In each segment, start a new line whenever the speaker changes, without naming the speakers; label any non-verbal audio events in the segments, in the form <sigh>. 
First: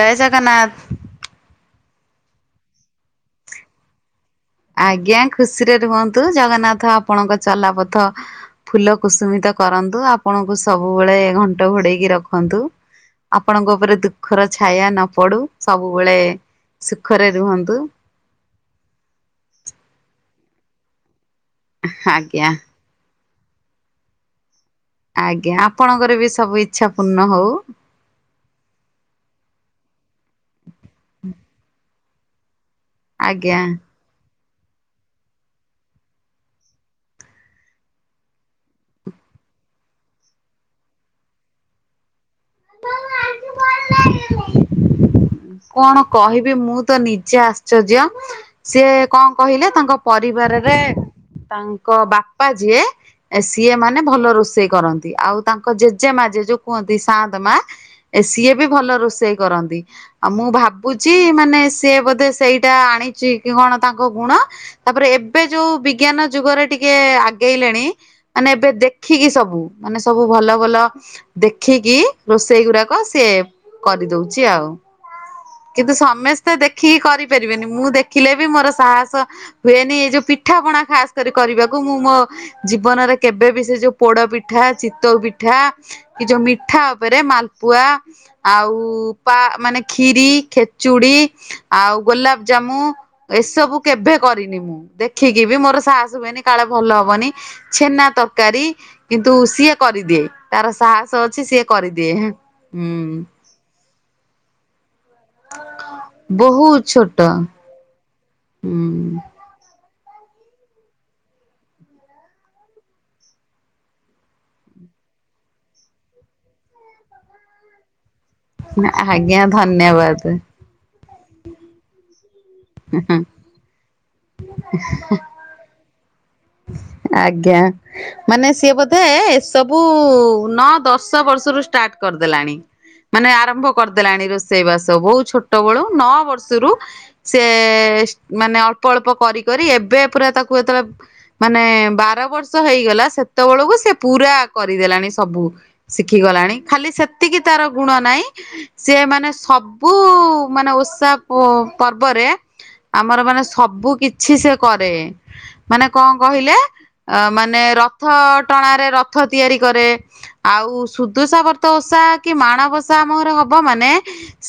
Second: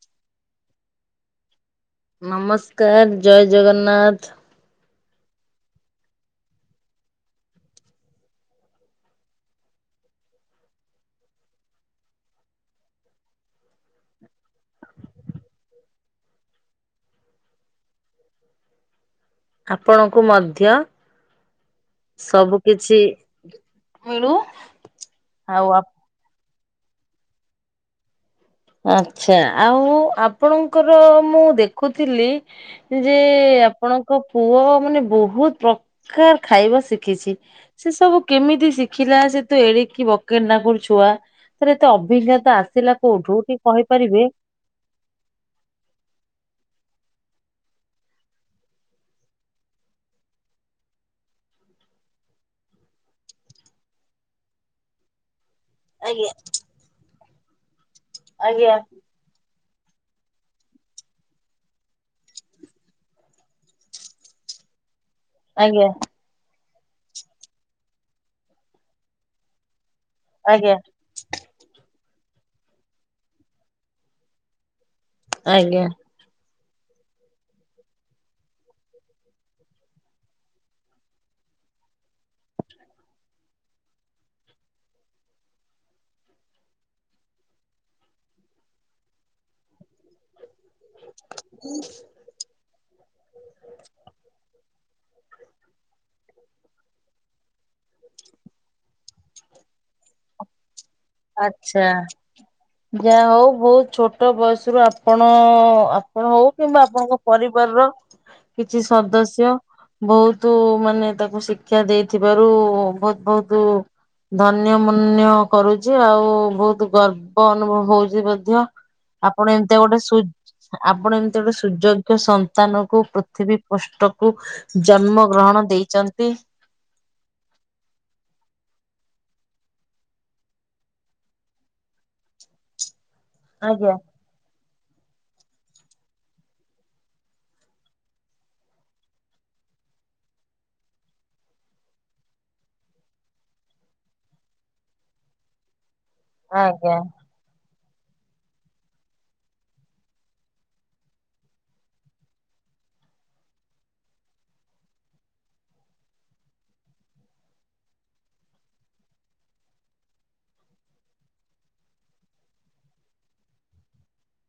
ଜୟ ଜଗନ୍ନାଥ।
ନମସ୍କାର ଜୟ ଜଗନ୍ନାଥ।
ଆଜ୍ଞା ଖୁସିରେ ରୁହନ୍ତୁ ଜଗନ୍ନାଥ ଆପଣଙ୍କ ଚଲାପଥ ଫୁଲ କୁସୁମିତ କରନ୍ତୁ ଆପଣଙ୍କୁ ସବୁବେଳେ ଘଣ୍ଟ ଘୋଡେଇକି ରଖନ୍ତୁ। ଆପଣଙ୍କ ଉପରେ ଦୁଃଖର ଛାୟା ନ ପଡୁ ସବୁବେଳେ ସୁଖରେ ରୁହନ୍ତୁ।
ଆପଣଙ୍କୁ ମଧ୍ୟ
ଆଜ୍ଞା
ସବୁ କି ଛି ମିଳୁ।
ଆଜ୍ଞା
ଆଉ
ଆପଣଙ୍କର ବି ସବୁ ଇଚ୍ଛା ପୂର୍ଣ୍ଣ ହଉ।
ଆଚ୍ଛା ଆଉ ଆପଣଙ୍କର ମୁଁ ଦେଖୁଥିଲି ଯେ
ଆଜ୍ଞା।
ଆପଣ କ ପୁଅ ମାନେ ବହୁତ ପ୍ରକାର ଖାଇବା ଶିଖିଛି। ସେ ସବୁ କେମିତି ଶିଖିଲା ସେ ତ ଏଡିକି ବକେନାଗୁର ଛୁଆ? ତରେ ଏତେ ଅଭିଜ୍ଞତା ଆସିଲା କୋଉଠୁ ଟିକେ କହିପାରିବେ।
କଣ କହିବି ମୁଁ ତ ନିଜେ ଆଶ୍ଚର୍ଯ୍ୟ? ସିଏ କଣ କହିଲେ ତାଙ୍କ ପରିବାରରେ ତାଙ୍କ ବାପା ଯିଏ ସିଏ ମାନେ ଭଲ ରୋଷେଇ କରନ୍ତି ଆଉ ତାଙ୍କ ଜେଜେମା
ଆଜ୍ଞା।
ଜେଜୋଉ କୁହନ୍ତି ସାନ୍ଦ ମା ସିଏ ବି
ଆଜ୍ଞା
ଭଲ ରୋଷେଇ କରନ୍ତି। ଆଉ ମୁଁ ଭାବୁଛି ମାନେ ସିଏ ବୋଧେ ସେଇଟା ଆଣିଛି କି କଣ ତାଙ୍କ ଗୁଣ ତାପରେ ଏବେ ଯୋଉ
ଆଜ୍ଞା
ବିଜ୍ଞାନ ଯୁଗରେ ଟିକେ ଆଗେଇଲେଣି ମାନେ ଏବେ ଦେଖିକି ସବୁ। ମାନେ ସବୁ ଭଲ
ଆଜ୍ଞା
ଭଲ ଦେଖିକି ରୋଷେଇ ଗୁଡାକ ସିଏ କରିଦଉଛି ଆଉ
ଆଜ୍ଞା
କିନ୍ତୁ ସମସ୍ ତେ ଦେଖିକି କରିପାରିବେନି ମୁଁ ଦେଖିଲେ ବି ମୋର ସାହସ ହୁଏନି ଏଇ ଯୋଉ ପିଠାପଣା ଖାସ କରି କରିବାକୁ ମୁଁ ମୋ ଜୀବନରେ କେବେ ବି ସେ ଯୋଉ ପୋଡ ପିଠା ଚିତଉ ପିଠା କି ଯୋଉ ମିଠା ଆଉ ପରେ ମାଲପୁଆ ଆଉ ପା ମାନେ ଖିରି ଖେ ଚୁଡ଼ି ଆଉ ଗୋଲାପ ଜାମୁ ଏସବୁ କେବେ କରିନି ମୁଁ ଦେଖିକି ବି ମୋର ସାହସ ହୁଏନି କାଳେ ଭଲ ହବନି। ଛେନା ତରକାରୀ କିନ୍ତୁ ସିଏ କରିଦିଏ ତାର ସାହସ ଅଛି ସିଏ
ଚା
କରିଦିଏ ହୁଁ
ଯାହା ହଉ ବହୁତ ଛୋଟ ବୟସରୁୁ ଆପଣ କଣ ହଉ କିମ୍ବା
ବହୁତ ଛୋଟ
ଆପଣଙ୍କ ପରିବାର ର କିଛି
ହୁଁ।
ସଦସ୍ୟ ବହୁତୁ ମାନେ ତାକୁ ଶିକ୍ଷା ଦେଇଥିବାରୁ ବହୁତ ବହୁତୁ ଧନ୍ୟ ମନ୍ୟ କରୁଛି ଆଉ ବହୁତ ଗର୍ବ ଅନୁଭବ ହଉଛି ଧ୍ୟ
ଆଜ୍ଞା
ଆପଣ ଏମିତି ଗୋଟେ ସୁ
ଧନ୍ୟବାଦ
ଆପଣ ଏମିତି ଗୋଟେ ସୁଯୋଗ୍ୟ ସନ୍ ସ୍ଥାନକୁ ପୃଥିବୀ ପୃଷ୍ଠକୁ ଜନ୍ମ ଗ୍ରହଣ ଦେଇଛନ୍ତି।
ଆଜ୍ଞା। ମାନେ ସିଏ ବୋଧେ ଏସବୁ ନଅ ଦଶ ବର୍ଷରୁ ଷ୍ଟାର୍ଟ କରିଦେଲାଣି। ମାନେ ଆରମ୍ଭ
ଆଜ୍ଞା
କରିଦେଲାଣି ରୋଷେଇ ବାସ ବହୁଉ ଛୋଟ ବେଳୁ ନଅ ବର୍ଷରୁ ସେ ମାନେ ଅଳ୍ପ ଅଳ୍ପ କରି କରି ଏବେ ପୁରା ତାକୁ ଯେତେବେଳେ ମାନେ ବାର ବର୍ଷ ହେଇଗଲା ସେତେବେଳକୁ ସେ ପୁରା କରିଦେଲାଣି ସବୁ। ଶିଖିଗଲାଣି ଖାଲି
ଆଜ୍ଞା
ସେତିକି ତାର ଗୁଣ ନାହିଁ ସିଏ ମାନେ ସବୁ ମାନେ ଉଷା ପୁ ପର୍ବରେ ଆମର ମାନେ ସବୁ କିଛି ସେ କରେ। ମାନେ କଣ କହିଲେ, ଅ ମାନେ ରଥ ଟଣାରେ, ରଥ ତିଆରି କରେ ଆଉ ସୁଦୁଷାବର୍ତ ଓଷା କି ମାଣବଷା ଆମ ଘରେ ହବ ମାନେ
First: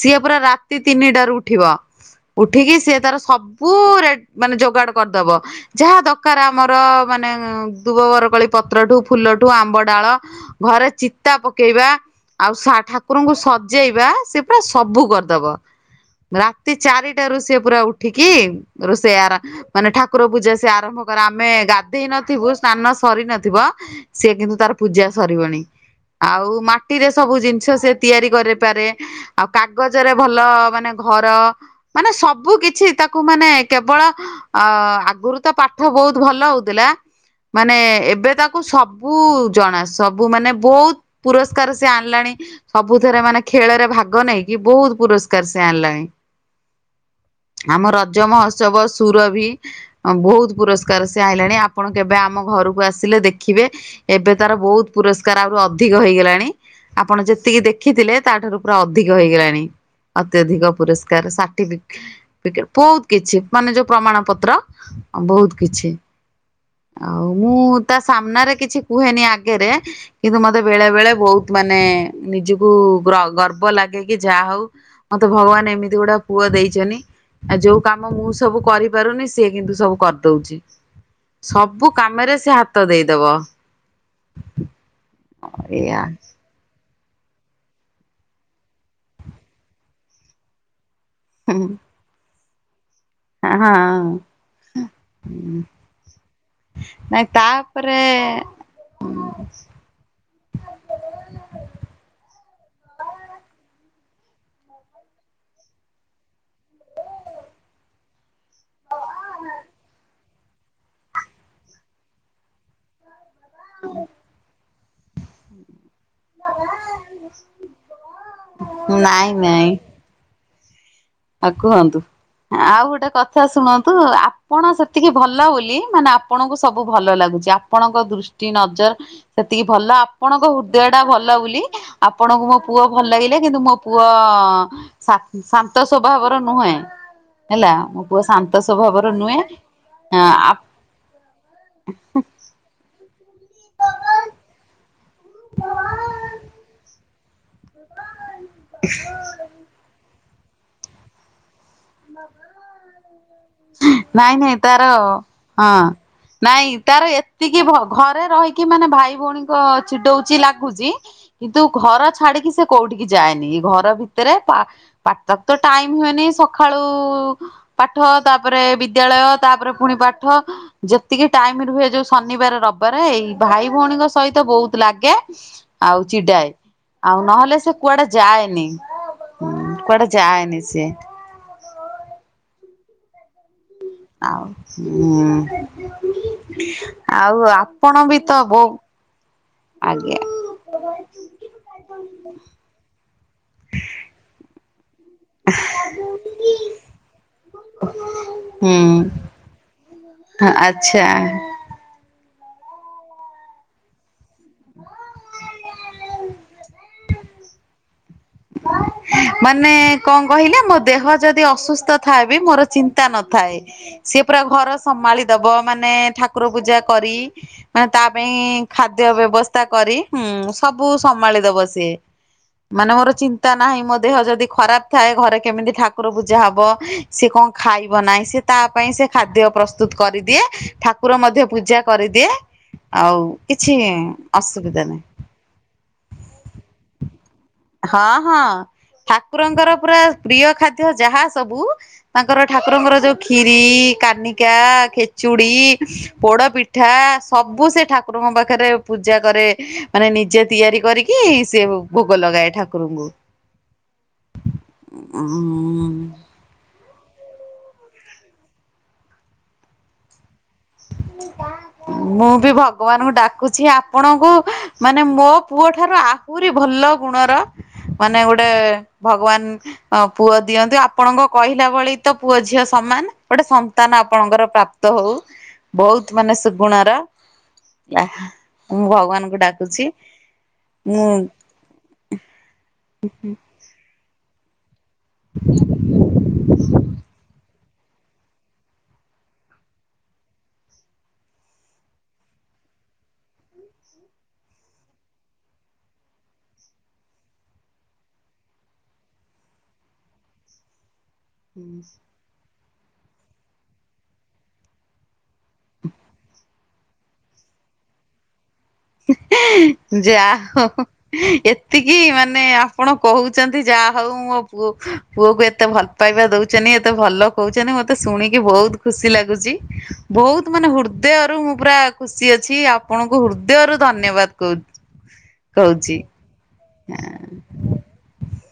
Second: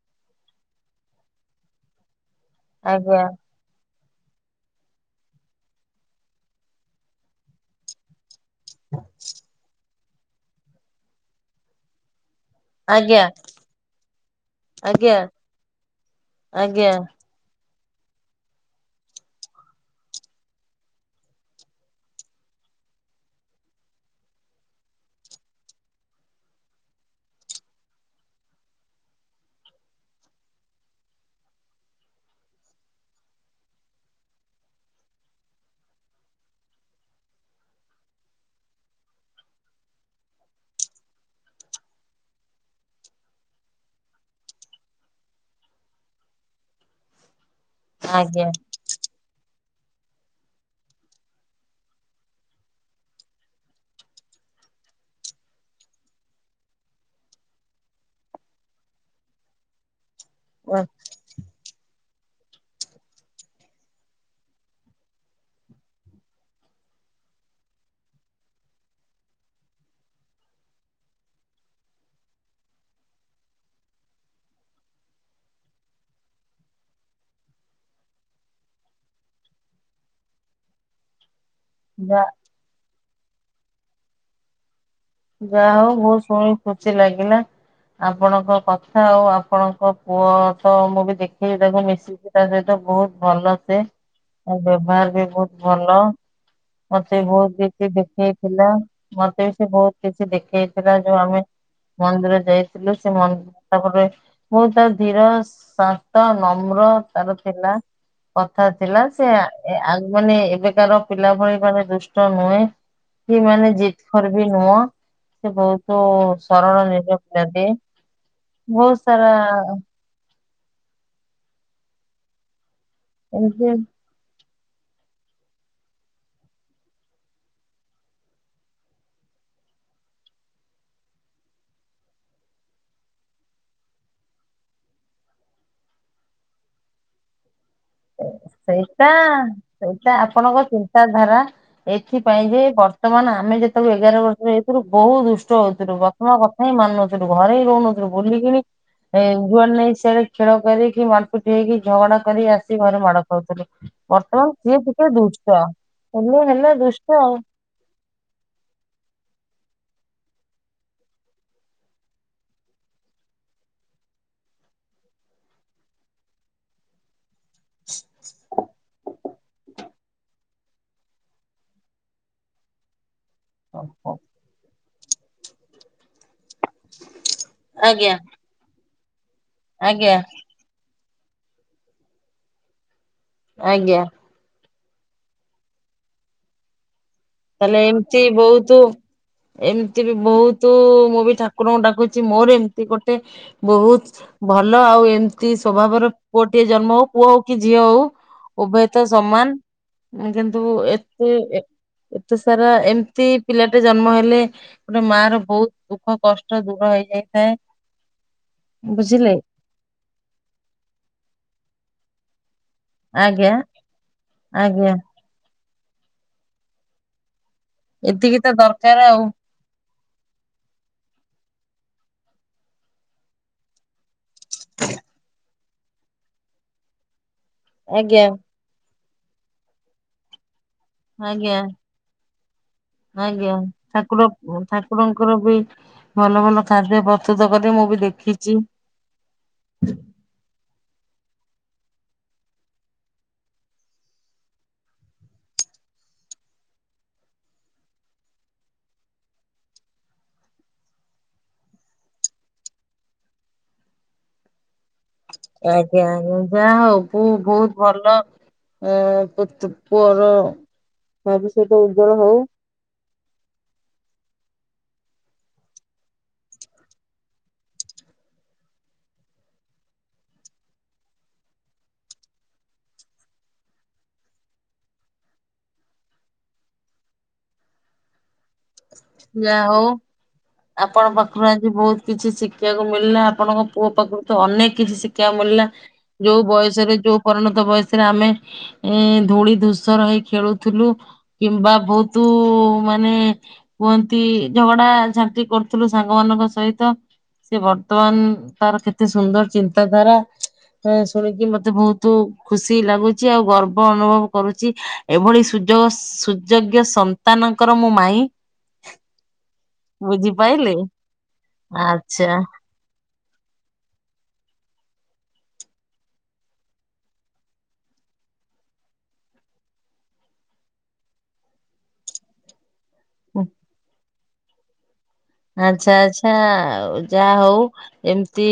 ସିଏ ପୁରା ରାତି ତିନିଟାରୁ ଉଠିବ। ଉଠିକି ସିଏ ତାର
ଆଜ୍ଞା
ସବୁ ରେ-ମାନେ ଯୋଗାଡ଼ କରିଦବ। ଯାହା କାର, ଆମର ମାନେ ଦୁବ ବରକଳି ପତ୍ରଠୁ, ଫୁଲଠୁ ଆମ୍ବ ଡାଳ ଘରେ ଚିତା ପକେଇବା ଆଉ
ଆଜ୍ଞା
ସା-ଠାକୁରଙ୍କୁ ସଜେଇବା ସେ ପୁରା ସବୁ
ଆଜ୍ଞା
କରିଦବ। ରାତି
ଆଜ୍ଞା
ଚାରିଟାରୁ ସିଏ ପୁରା ଉଠ ଠିକି ରୋଷେଇରା ମାନେ ଠାକୁର ପୂଜା ସେ ଆରମ୍ଭ ଆମେ ଗାଧେଇ ନଥିବୁ ସ୍ନାନ ସରି ନଥିବ ସି କିନ୍ତୁ ତାର ପୂଜା ସରିବଣି। ଆଉ ମାଟିରେ ସବୁ ଜିନିଷ ସେ ତିଆରି କରେଇପାରେ। ଆଉ କାଗଜରେ ଭଲ ମାନେ ଘର ମାନେ ସବୁ କିଛି ତାକୁ ମାନେ କେବଳ ଅ ଆଗରୁ ତ ପାଠ ବୋହୁତ୍ ଭଲ ହଉଥିଲା ମାନେ ଏବେ ତାକୁ ସବୁ ଜଣା ସବୁ ମାନେ ବୋହୁତ୍ ପୁରସ୍କାର ସେ ଆଣି ଲାଣି। ସବୁଥରେ ମାନେ ଖେଳରେ ଭାଗ ନେଇକି ବହୁତ ପୁରସ୍କାର ସେ ଆଣିଲାଣି। ଆମ ରଜ
ଆଜ୍ଞା
ମହୋତ୍ସବ ସୁର ବି ବୋହୁତ୍ ପୁରସ୍କାର ସେ ଆଇଲାଣି ଆପଣ କେବେ ଆମ ଘରକୁ ଆସିଲେ ଦେଖିବେ ଏବେ ତାର ବୋହୁତ୍ ପୁରସ୍କାର ଆହୁରି ଅଧିକ ହେଇଗଲାଣି। ଆପଣ ଯେତିକି ଦେଖିଥିଲେ ତାଠାରୁ ପୁରା ଅଧିକ ହେଇଗଲାଣି। ଅତ୍ୟଧିକ ପୁରସ୍କାର ସାର୍ଟିଫିକେଟ୍ ବୋହୁତ୍ କିଛି ମାନେ ଯୋଉ ପ୍ରମାଣ ପତ୍ର ବୋହୁତ୍ କିଛି। ଆଉ ମୁଁ ତା ସାମ୍ନାରେ କିଛି କୁହେନି ଆଗରେ କିନ୍ତୁ ମତେ ବେଳେ ବେଳେ ବହୁତ ମାନେ ନିଜକୁ ଗର୍ବ ଲାଗେ କି ଯାହା ହଉ ମତେ ଭଗବାନ ଏମିତି ଗୁଟା ପୁଅ ଦେଇଛନ୍ତି ଆଉ ଯୋଉ କାମ ମୁଁ ସବୁ କରିପାରୁନି ସିଏ କିନ୍ତୁ ସବୁ କରିଦଉଛି ସବୁ
ଯା
କାମରେ ସେ ହାତ ଦେଇଦବ।
ଯାହା ହଉ
ଏଇଆ।
ବୋ ଶୁଣି ଖୁସି ଲାଗିଲା, ଆପଣଙ୍କ କଥା ଆଉ ଆପଣଙ୍କ ପୁଅ ମୁଁ ବି ଦେଖିଲି
ହୁଁ।
ତାକୁ ମିଶିକି ତା ସହିତ ବୋହୁତ୍ ଭଲ
ହଁ
ସେ ତା ବ୍ୟବହାର ବି ବହୁତ୍ ଭଲ। ମତେ
ନାଇଁ
ବୋହୁତ୍ କିଛି
ତାପରେ
ଦେଖେଇଥିଲା। ମତେ ବି ସେ ବୋହୁତ୍ କିଛି ଦେଖେଇଥିଲା ଯୋଉ ଆମେ ମନ୍ଦିର ଯାଇଥିଲୁ ସେ ମନ୍ଦିର ତାପରେ ବହୁତ ଧୀର ଶାନ୍ତ ନମ୍ର ତାର ଥିଲା। କଥା ଥିଲା, ସେ ଆ ଆଗ୍ ମାନେ ଏବେକାର ପିଲା ଭଳି ମାନେ ଦୁଷ୍ଟ ନୁହେଁ, କି ମାନେ ଜିଦ୍ ଖୋର ବି ନୁହଁ। ସେ ବୋହୁତ୍ ସରଳ ନିରୀହ ପିଲାଟିଏ, ବହୁତ୍
ନାଇଁ
ସାରା
ନାଇଁ ଆଉ କୁହନ୍ତୁ। ଆଉ ଗୋଟେ କଥା
ଏମିତି
ଶୁଣନ୍ତୁ ଆପ୍ ଆପଣ ସେତିକି ଭଲ ବୋଲି, ମାନେ ଆପଣଙ୍କୁ ସବୁ ଭଲ ଲାଗୁଚି। ଆପଣଙ୍କ ଦୃଷ୍ଟି ନଜର୍ ସେତିକି ଭଲ, ଆପଣଙ୍କ ହୃଦୟ ଟା ଭଲ ବୋଲି, ଆପଣଙ୍କୁ ମୋ ପୁଅ ଭଲ ଲାଗିଲେ। କିନ୍ତୁ ମୋ ପୁଅ ଶା- ଶାନ୍ତ ସ୍ୱଭାବର ନୁହେଁ। ହେଲା ପୁଅ ଶାନ୍ତ ସ୍ୱାଭାବର
ସେଇଟା
ନୁହେଁ। ଆପ
ତା ଧାରା ଏଥିପାଇଁ ଯେ ବର୍ତ୍ତମାନ ଆମେ ଯେତେବେଳେ ଏଗାର ବର୍ଷ ଏଇଥିରୁ ବୋହୁତ୍ ଦୁଷ୍ଟ ହଉଥିଲୁ ବାପାମା କଥା ହିଁ ମାନୁ ନଥିଲୁ, ଘରେ ହିଁ ରହୁନଥିଲୁ, ବୁଲିକିଣି
ଇସ୍।
ଏ ଯୁଆଡେ ନାଇଁ ସିଆଡେ ଖେଳ କରିକି ମାର୍ ପିଟି ହେଇକି ଝଗଡା କରି ଆସି ଶି ଘରେ ମାଡ ଖାଉଥିଲୁ।
ନାଇଁ
ବର୍ତ୍ତମାନ
ନାଇଁ
ସିଏ
ତାର
ଟିକେ ଦୁଷ୍ଟ।
ହଁ।
ହେଲେ ହେଲା
ନାଇଁ ତାର
ଦୁଷ୍ଟ।
ଏତିକି ଭ ଘରେ ରହିକି ମାନେ ଭାଇ ଭଉଣୀଙ୍କ ଚିଡଉଚି ଲାଗୁଚି କିନ୍ତୁ ଘର ଛାଡିକି ସେ କୋଉଠିକି ଯାଏନି ଘର ଭିତରେ ପା ପାତକ୍ ତ ଟାଇମ୍ ହୁଏନି ସକ୍ ସଖାଳୁ ପାଠ ତାପରେ ବିଦ୍ୟାଳୟ ତାପରେ ପୁଣି ପାଠ ଯେତିକି ଟାଇମ୍ ରୁହେ ଯୋଉ ଶନିବାର ରବିବାର ଏଇ ଭାଇ ଭଉଣୀଙ୍କ
ଆଉ।
ସହିତ ତ ବହୁତ୍ ଲାଗେ। ଆଉ ଚିଡାଏ ଆଉ ନହେଲେ ସେ କୁଆଡେ
ଆଜ୍ଞା
ଯାଏନି। ହୁଁ କୁଆଡେ
ଆଜ୍ଞା
ଯାଏନି ସେ।
ଆଜ୍ଞା।
ଆଉଁ ସେ
ତାହେଲେ ଏମତି ବହୁତୁ ଏମତି ବି
ଆଜ୍ଞା।
ବହୁତ୍ ତୁ ମୁଁ ବି ଠାକୁରଙ୍କୁ ଡାକୁଚି ମୋର ଏମତି ଗୋଟେ ବହୁତ୍ ଭଲ ଆଉ ଏମ୍ ତି ସ୍ଵଭାବର ପୁଅଟିଏ ଜନ୍ମ ହଉ। ପୁଅ ହଉ କି ଝିଅ ହଉ
ହୁଁ।
ଉଭୟ ତ ସମାନ। କିନ୍ତୁ
ଆଚ୍ଛା।
ଏତେ ଏତେ ସାରା ଏମତି ପିଲାଟେ ଜନ୍ମ ହେଲେ ଗୋଟେ ମାଆ ର ବହୁତ୍ ଦୁଃଖ କଷ୍ଟ ଦୂର ହେଇଯାଇଥାଏ। ବୁଝିଲେ
ମାନେ କଣ କହିଲେ ମୋ ଦେହ ଯଦି ଅସୁସ୍ଥ ଥାଏ ବି ମୋର ଚିନ୍ ତା
ଆଜ୍ଞା
ନଥାଏ ସିଏ ପୁରା ଘର
ଆଜ୍ଞା
ସମାଳି ଦବ ମାନେ ଠାକୁର ପୂଜା କରି ମାନେ ତା
ଏତିକି
ପାଇଁ
ତ
ଖାଦ୍ୟ
ଦରକାର ଆଉ
ବ୍ୟବସ୍ ତା କରି ହୁଁ ସବୁ ସମାଳିଦବ ସିଏ ମାନେ ମୋର ଚିନ୍ତା ନାହିଁ ମୋ ଦେହ ଯଦି ଖରାପ ଥାଏ ଘରେ କେମିତି ଠାକୁର ପୂଜା ହବ ସିଏ କଁ ଖାଇବ ନାହିଁ
ଆଜ୍ଞା
ସେ ତା ପାଇଁ ସେ ଖାଦ୍ୟ ପ୍ରସ୍ତୁତ କରିଦିଏ। ଠାକୁର ମଧ୍ୟ
ଆଜ୍ଞା।
ପୂଜା କରିଦିଏ। ଆଉ
ଆଜ୍ଞା
କିଛି ଅସୁବିଧା ନାହିଁ।
ଠାକୁରଙ୍କର ଠାକୁର ବି ଭଲ ଭଲ ଖାଦ୍ୟ ପ୍ର <unintelligible>
ହଁ ହଁ ଠାକୁରଙ୍କର ପୁରା ପ୍ରିୟ ଖାଦ୍ୟ ଯାହା ସବୁ ତାଙ୍କର ଠାକୁରଙ୍କର ଯୋଉ କ୍ଷିରି କାନିକା ଖେଚୁଡି ପୋଡ ପିଠା ସବୁ ସେ ଠାକୁରଙ୍କ ପାଖରେ ପୂଜା କରେ ମାନେ ନିଜେ ତିଆରି କରିକି। କିଏଇ ସେ ଭୋଗ ଲଗାଏ ଠାକୁରଙ୍କୁ
ଆଜ୍ଞା
ଉଁ
ଆଉ ଯା ହଉ। ପୁଅ ବହୁତ୍ ଭଲ ଏଁ ପୁତ୍ ପୁଅର ଭବିଷ୍ୟତ ଉଜ୍ଜଳ
ମୁଁ
ହଉ।
ବି ଭ ଭଗବାନଙ୍କୁ ଡାକୁଛି ଆପଣଙ୍କୁ ମାନେ ମୋ ପୁଅ ଠାରୁ ଆହୁରି ଭଲ ଗୁଣର ମାନେ ଗୋଟେ ଭଗବାନ ହ ପୁଅ ଦିଅନ୍ତୁ ଆପଣଙ୍କ କହିଲା ଭଳି ତ ପୁଅ ଝିଅ ସମାନ ଗୋଟେ ସନ୍ତାନ ଆପଣଙ୍କର ପ୍ରା ତ ହଉ ବହୁତ ମାନେ ସେ ଗୁଣର ଲା ମୁଁ ଭଗବାନଙ୍କୁ
ଯାହା
ଡାକୁଛି।
ହଉ ଆପଣ
ମୁଁ
ପାଖରୁ ଆଜି ବହୁତ କିଛି ଶିଖିବାକୁ ମିଳିଲା ଆପଣଙ୍କ ପୁଅ ପାଖରୁ ତ ଅନେକ କିଛି ଶିଖଷିବାକୁ ମିଳିଲା ଯୋଉ ବୟସରେ ଯୋଉ ପରିଣତ ବୟସରେ ଆମେ ଏ ଧୂଳି ଧୂସ ରହିଇ ଖେଳୁଥିଲୁ କିମ୍ବା ବହୁତ ମାନେ କୁହନ୍ତି ଝଗଡା ଝାଟି କରୁଥିଲୁ ସାଙ୍ଗ ମାନଙ୍କ ସହିତ ସେ ବର୍ତ୍ତମାନ ତାର କେତେ ସୁନ୍ଦର ଚିନ୍ତାଧାରା। ହ ଶୁଣିକି ମତେ ବହୁତ ଖୁସି ଲାଗୁଛି ଆଉ ଗର୍ବ ଅନୁଭବ କରୁଛି ଏଭଳି ସୁ ସୁଯୋଗ ସୁଯୋଗ୍ୟ ସନ୍ତାନଙ୍କର ମୁଁ ମାଇଁ। ବୁଝିପାଇଲେ
ଯାହ ଏତିକି
ଆଚ୍ଛା।
ମାନେ ଆ ଆପଣ କହୁଛନ୍ତି ଯା ହଉ ମୋ ପୁଅ ପୁଅକୁ ଏତେ ଭଲ ପାଇବା ଦଉଚନି ଏତେ ଭଲ କହୁଚନ୍ତି ମତେ ଶୁଣିକି ବହୁତ୍ ଖୁସି ଲାଗୁଚି ବହୁତ୍ ମାନେ ହୃଦୟରୁ ମୁଁ ପୁରା ଖୁସି ଅଛି ଆପଣଙ୍କୁ ହୃଦୟରୁ ଧନ୍ୟବାଦ କହୁଚି।
ଆଚ୍ଛା ଆଚ୍ଛା ଯାହା ହଉ ଏମିତି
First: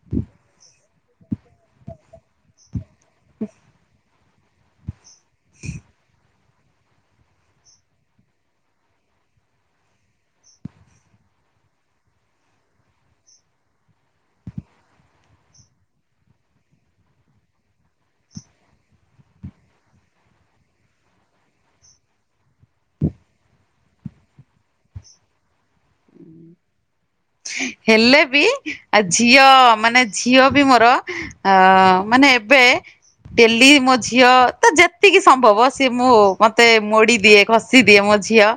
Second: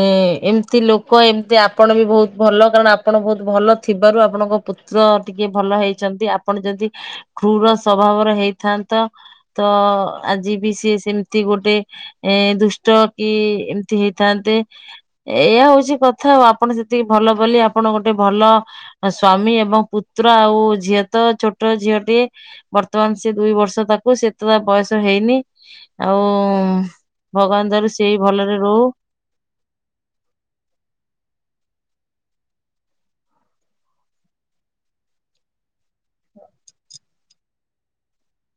ଏ ଏମତି ଲୋକ ଏମତି ଆପଣ ବି ବହୁତ ଭଲ କାରଣ ଆପଣ ବହୁତ ଭଲ ଥିବାରୁ ଆପଣଙ୍କ ପୁ ପତ୍ର ଟିକେ ଭଲ ହେଇଛନ୍ତି। ଆପଣ ଯଦି କ୍ରୁର ସଵଭାବର ହେଇଥାନ୍ତ ତ ଆଜି ବି ସି ସେମିତି ଗୋଟେ ଏ ଦୁଷ୍ଟ କି ଏମିତି ହେଇଥାନ୍ତେ ଏଇୟଆ ହଉଛି କଥା ଆଉ ଆପଣ ସେତିକି ଭଲ ବୋଲି ଆପଣ ଗୋଟେ ଭଲ- ସ୍ଵାମୀ ଏବଂ ପୁତ୍ର ଆଉ ଝିଅ ତ ଛୋଟ ଝିଅଟି- ବର୍ତ୍ତମାନ ସେ ଦୁଇ ବର୍ଷ ତାକୁ ସେତେଟ ବୟସ ହେଇନି ଆଉ। ଭଗବାନ ତର ସେଇ
ହେଲେ ବି
ଭଲରେ ରହୁ।
ଆ ଝିଅ ମାନେ ଝିଅ ବି ମୋର ଅ ମାନେ ଏବେ- ଡେଲି ମୋ ଝିଅ ତ ଯେତିକି ସମ୍ଭବ ସିଏ ମୁଁ ମତେ ମୋଡି ଦିଏ ଖସି- ଦିଦି ଦିଏ ମୋ ଝିଅ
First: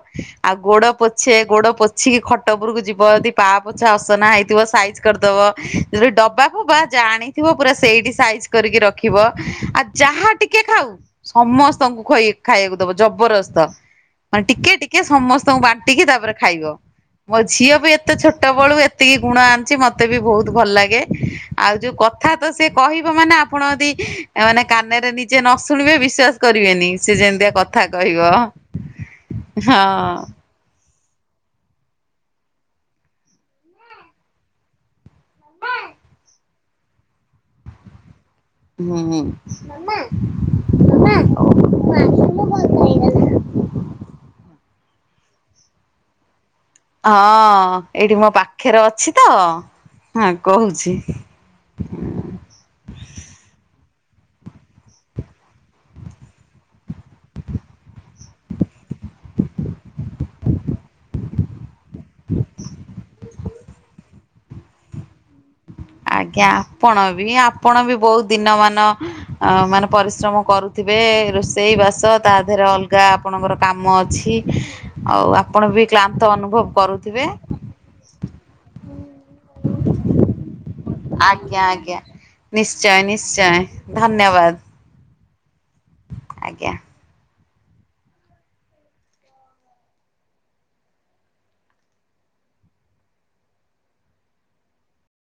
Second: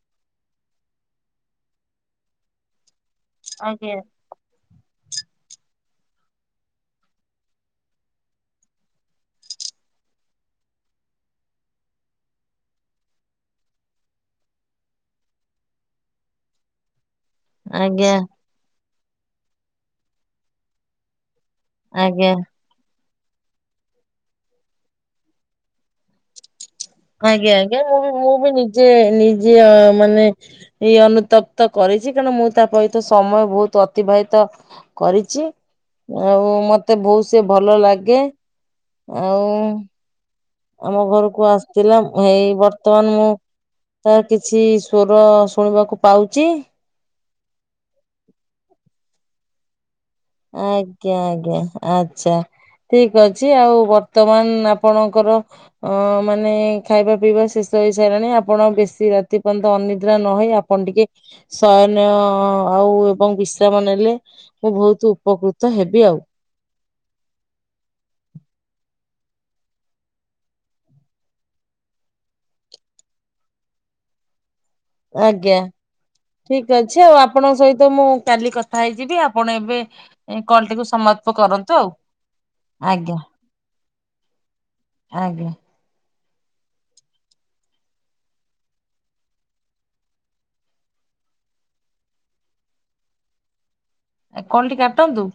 ଆଉ ଗୋଡ ପୋଛେ ଗୋଡ ପୋଛିକି ଖଟ ଉପୁରରକୁ ଯିବି। ପା ପୋଛା
ଆଜ୍ଞା।
ଅସନା ହେଇଥିବ ସାଇଜ- କରିଦବ। ଯଦି ଡବା ଫବା ଯା ଆଣିଥିବ ପୁରା ସେଇଠି ସାଇଜ କରିକି ରଖିବ। ଆଉ ଯାହା ଟିକେ- ଟିକେ ଖାଉ ସମସ୍ତଙ୍କୁ ଖାଇବାକୁ ଦବ ଜବରଦସ୍ତ। ମାନେ ଟିକେ ଟିକେ ସମସ୍ତଙ୍କୁ ବାଣ୍ଟିକି ତାପରେ ଖାଇବ। ମୋ ଝିଅ ବି
ଆଜ୍ଞା
ଏତେ ଛୋଟ ବେଳୁ ଏତିକି ଗୁଣ ଆଣିଛି ମତେ ବି ବହୁତ ଭଲ ଲାଗେ। ଆଉ ଯୋଉ
ଆଜ୍ଞା।
କଥା ତ ସେ। କହିବ ମାନେ ଆପଣ ଯଦି ମାନେ କାନରେ ନିଜେ ନ ଶୁଣିବେ ବିଶ୍ଵାସ କରିବେନି। ସେ ଯେମିତିଆ
ଆଜ୍ଞା ଆଜ୍ଞା
କଥା
ମୁଁ
କହିବ।
ମୁଁ ବି ନିଜେ ନିଜେ
ହଁ
ମାନେ। ଏଇ ଅନୁତାପ୍ତ କରିଛି କାରଣ ମୁଁ ତା ପାଇଁହିତ ସମୟ ବହୁତ ଅତିବାହିତ। କରିଛି। ଆଉ ମତେ ବହୁତ ସେ ଭଲ ଲାଗେ।
ହୁଁ ହଁ।
ଆଉ ଆମ ଘରକୁ ଆସିଥିଲା। ହେଇ ବର୍ତ୍ତମାନ ମୁଁ- ତାର କିଛି ସ୍ଵର ଶୁଣିବାକୁ ପାଉଛି।
ହଁ ଏଇଠି ମୋ ପାଖରେ ଅଛି ତ ହଁ କହୁଛି।
ଆଜ୍ଞା ଆଜ୍ଞା। ଆଚ୍ଛା ଠିକ ଅଛି ଆଉ ବର୍ତ୍ତମାନ ଆପଣଙ୍କର- ଅ ମାନେ ଖାଇବା ପିଇବା ଶେଷ ହେଇ ସାରିଲାଣି ଆପଣ ବେଶୀ ରାତି ପର୍ଯ୍ୟନ୍ତ ଅନିଦ୍ରା ନହଇ ଆପଣ ଟିକେ- ସୟନ ଆଉ ଏବଂ ବିଶ୍ରାମ ନେଲେ ମୁଁ ବହୁତ ଉପକୃତ- ହେବି ଆଉ
ଆଜ୍ଞା ଆପଣ ବି ଆପଣ ବି ବହୁତ ଦିନ ମାନ- ଅ ମାନେ ପରିଶ୍ରମ କରୁଥିବେ ରୋଷେଇ ବାସ ତା ଦେହରେ ଅଲଗା ଆପଣଙ୍କର କାମ ଅଛି। <inaudible>
ଆଜ୍ଞା
ଆପଣ ବି କ୍ଳାନ୍ତ ଅନୁଭବ
ଠିକ ଅଛି ଆଉ
କରୁଥିବେ
ଆପଣଙ୍କ ସହିତ ମୁଁ କାଲି କଥା- ହେଇ ଯିବି ଆପଣ ଏବେ। ଏଇ କଲଟିକୁ ସମୟ।
ଆଜ୍ଞା ଆଜ୍ଞା ନିଶ୍ଚୟ ନିଶ୍ଚୟ ଧନ୍ୟବାଦ।
ଆଜ୍ଞା।
ଆଜ୍ଞା।
କଲ୍ ଟି କାଟନ୍ତୁ।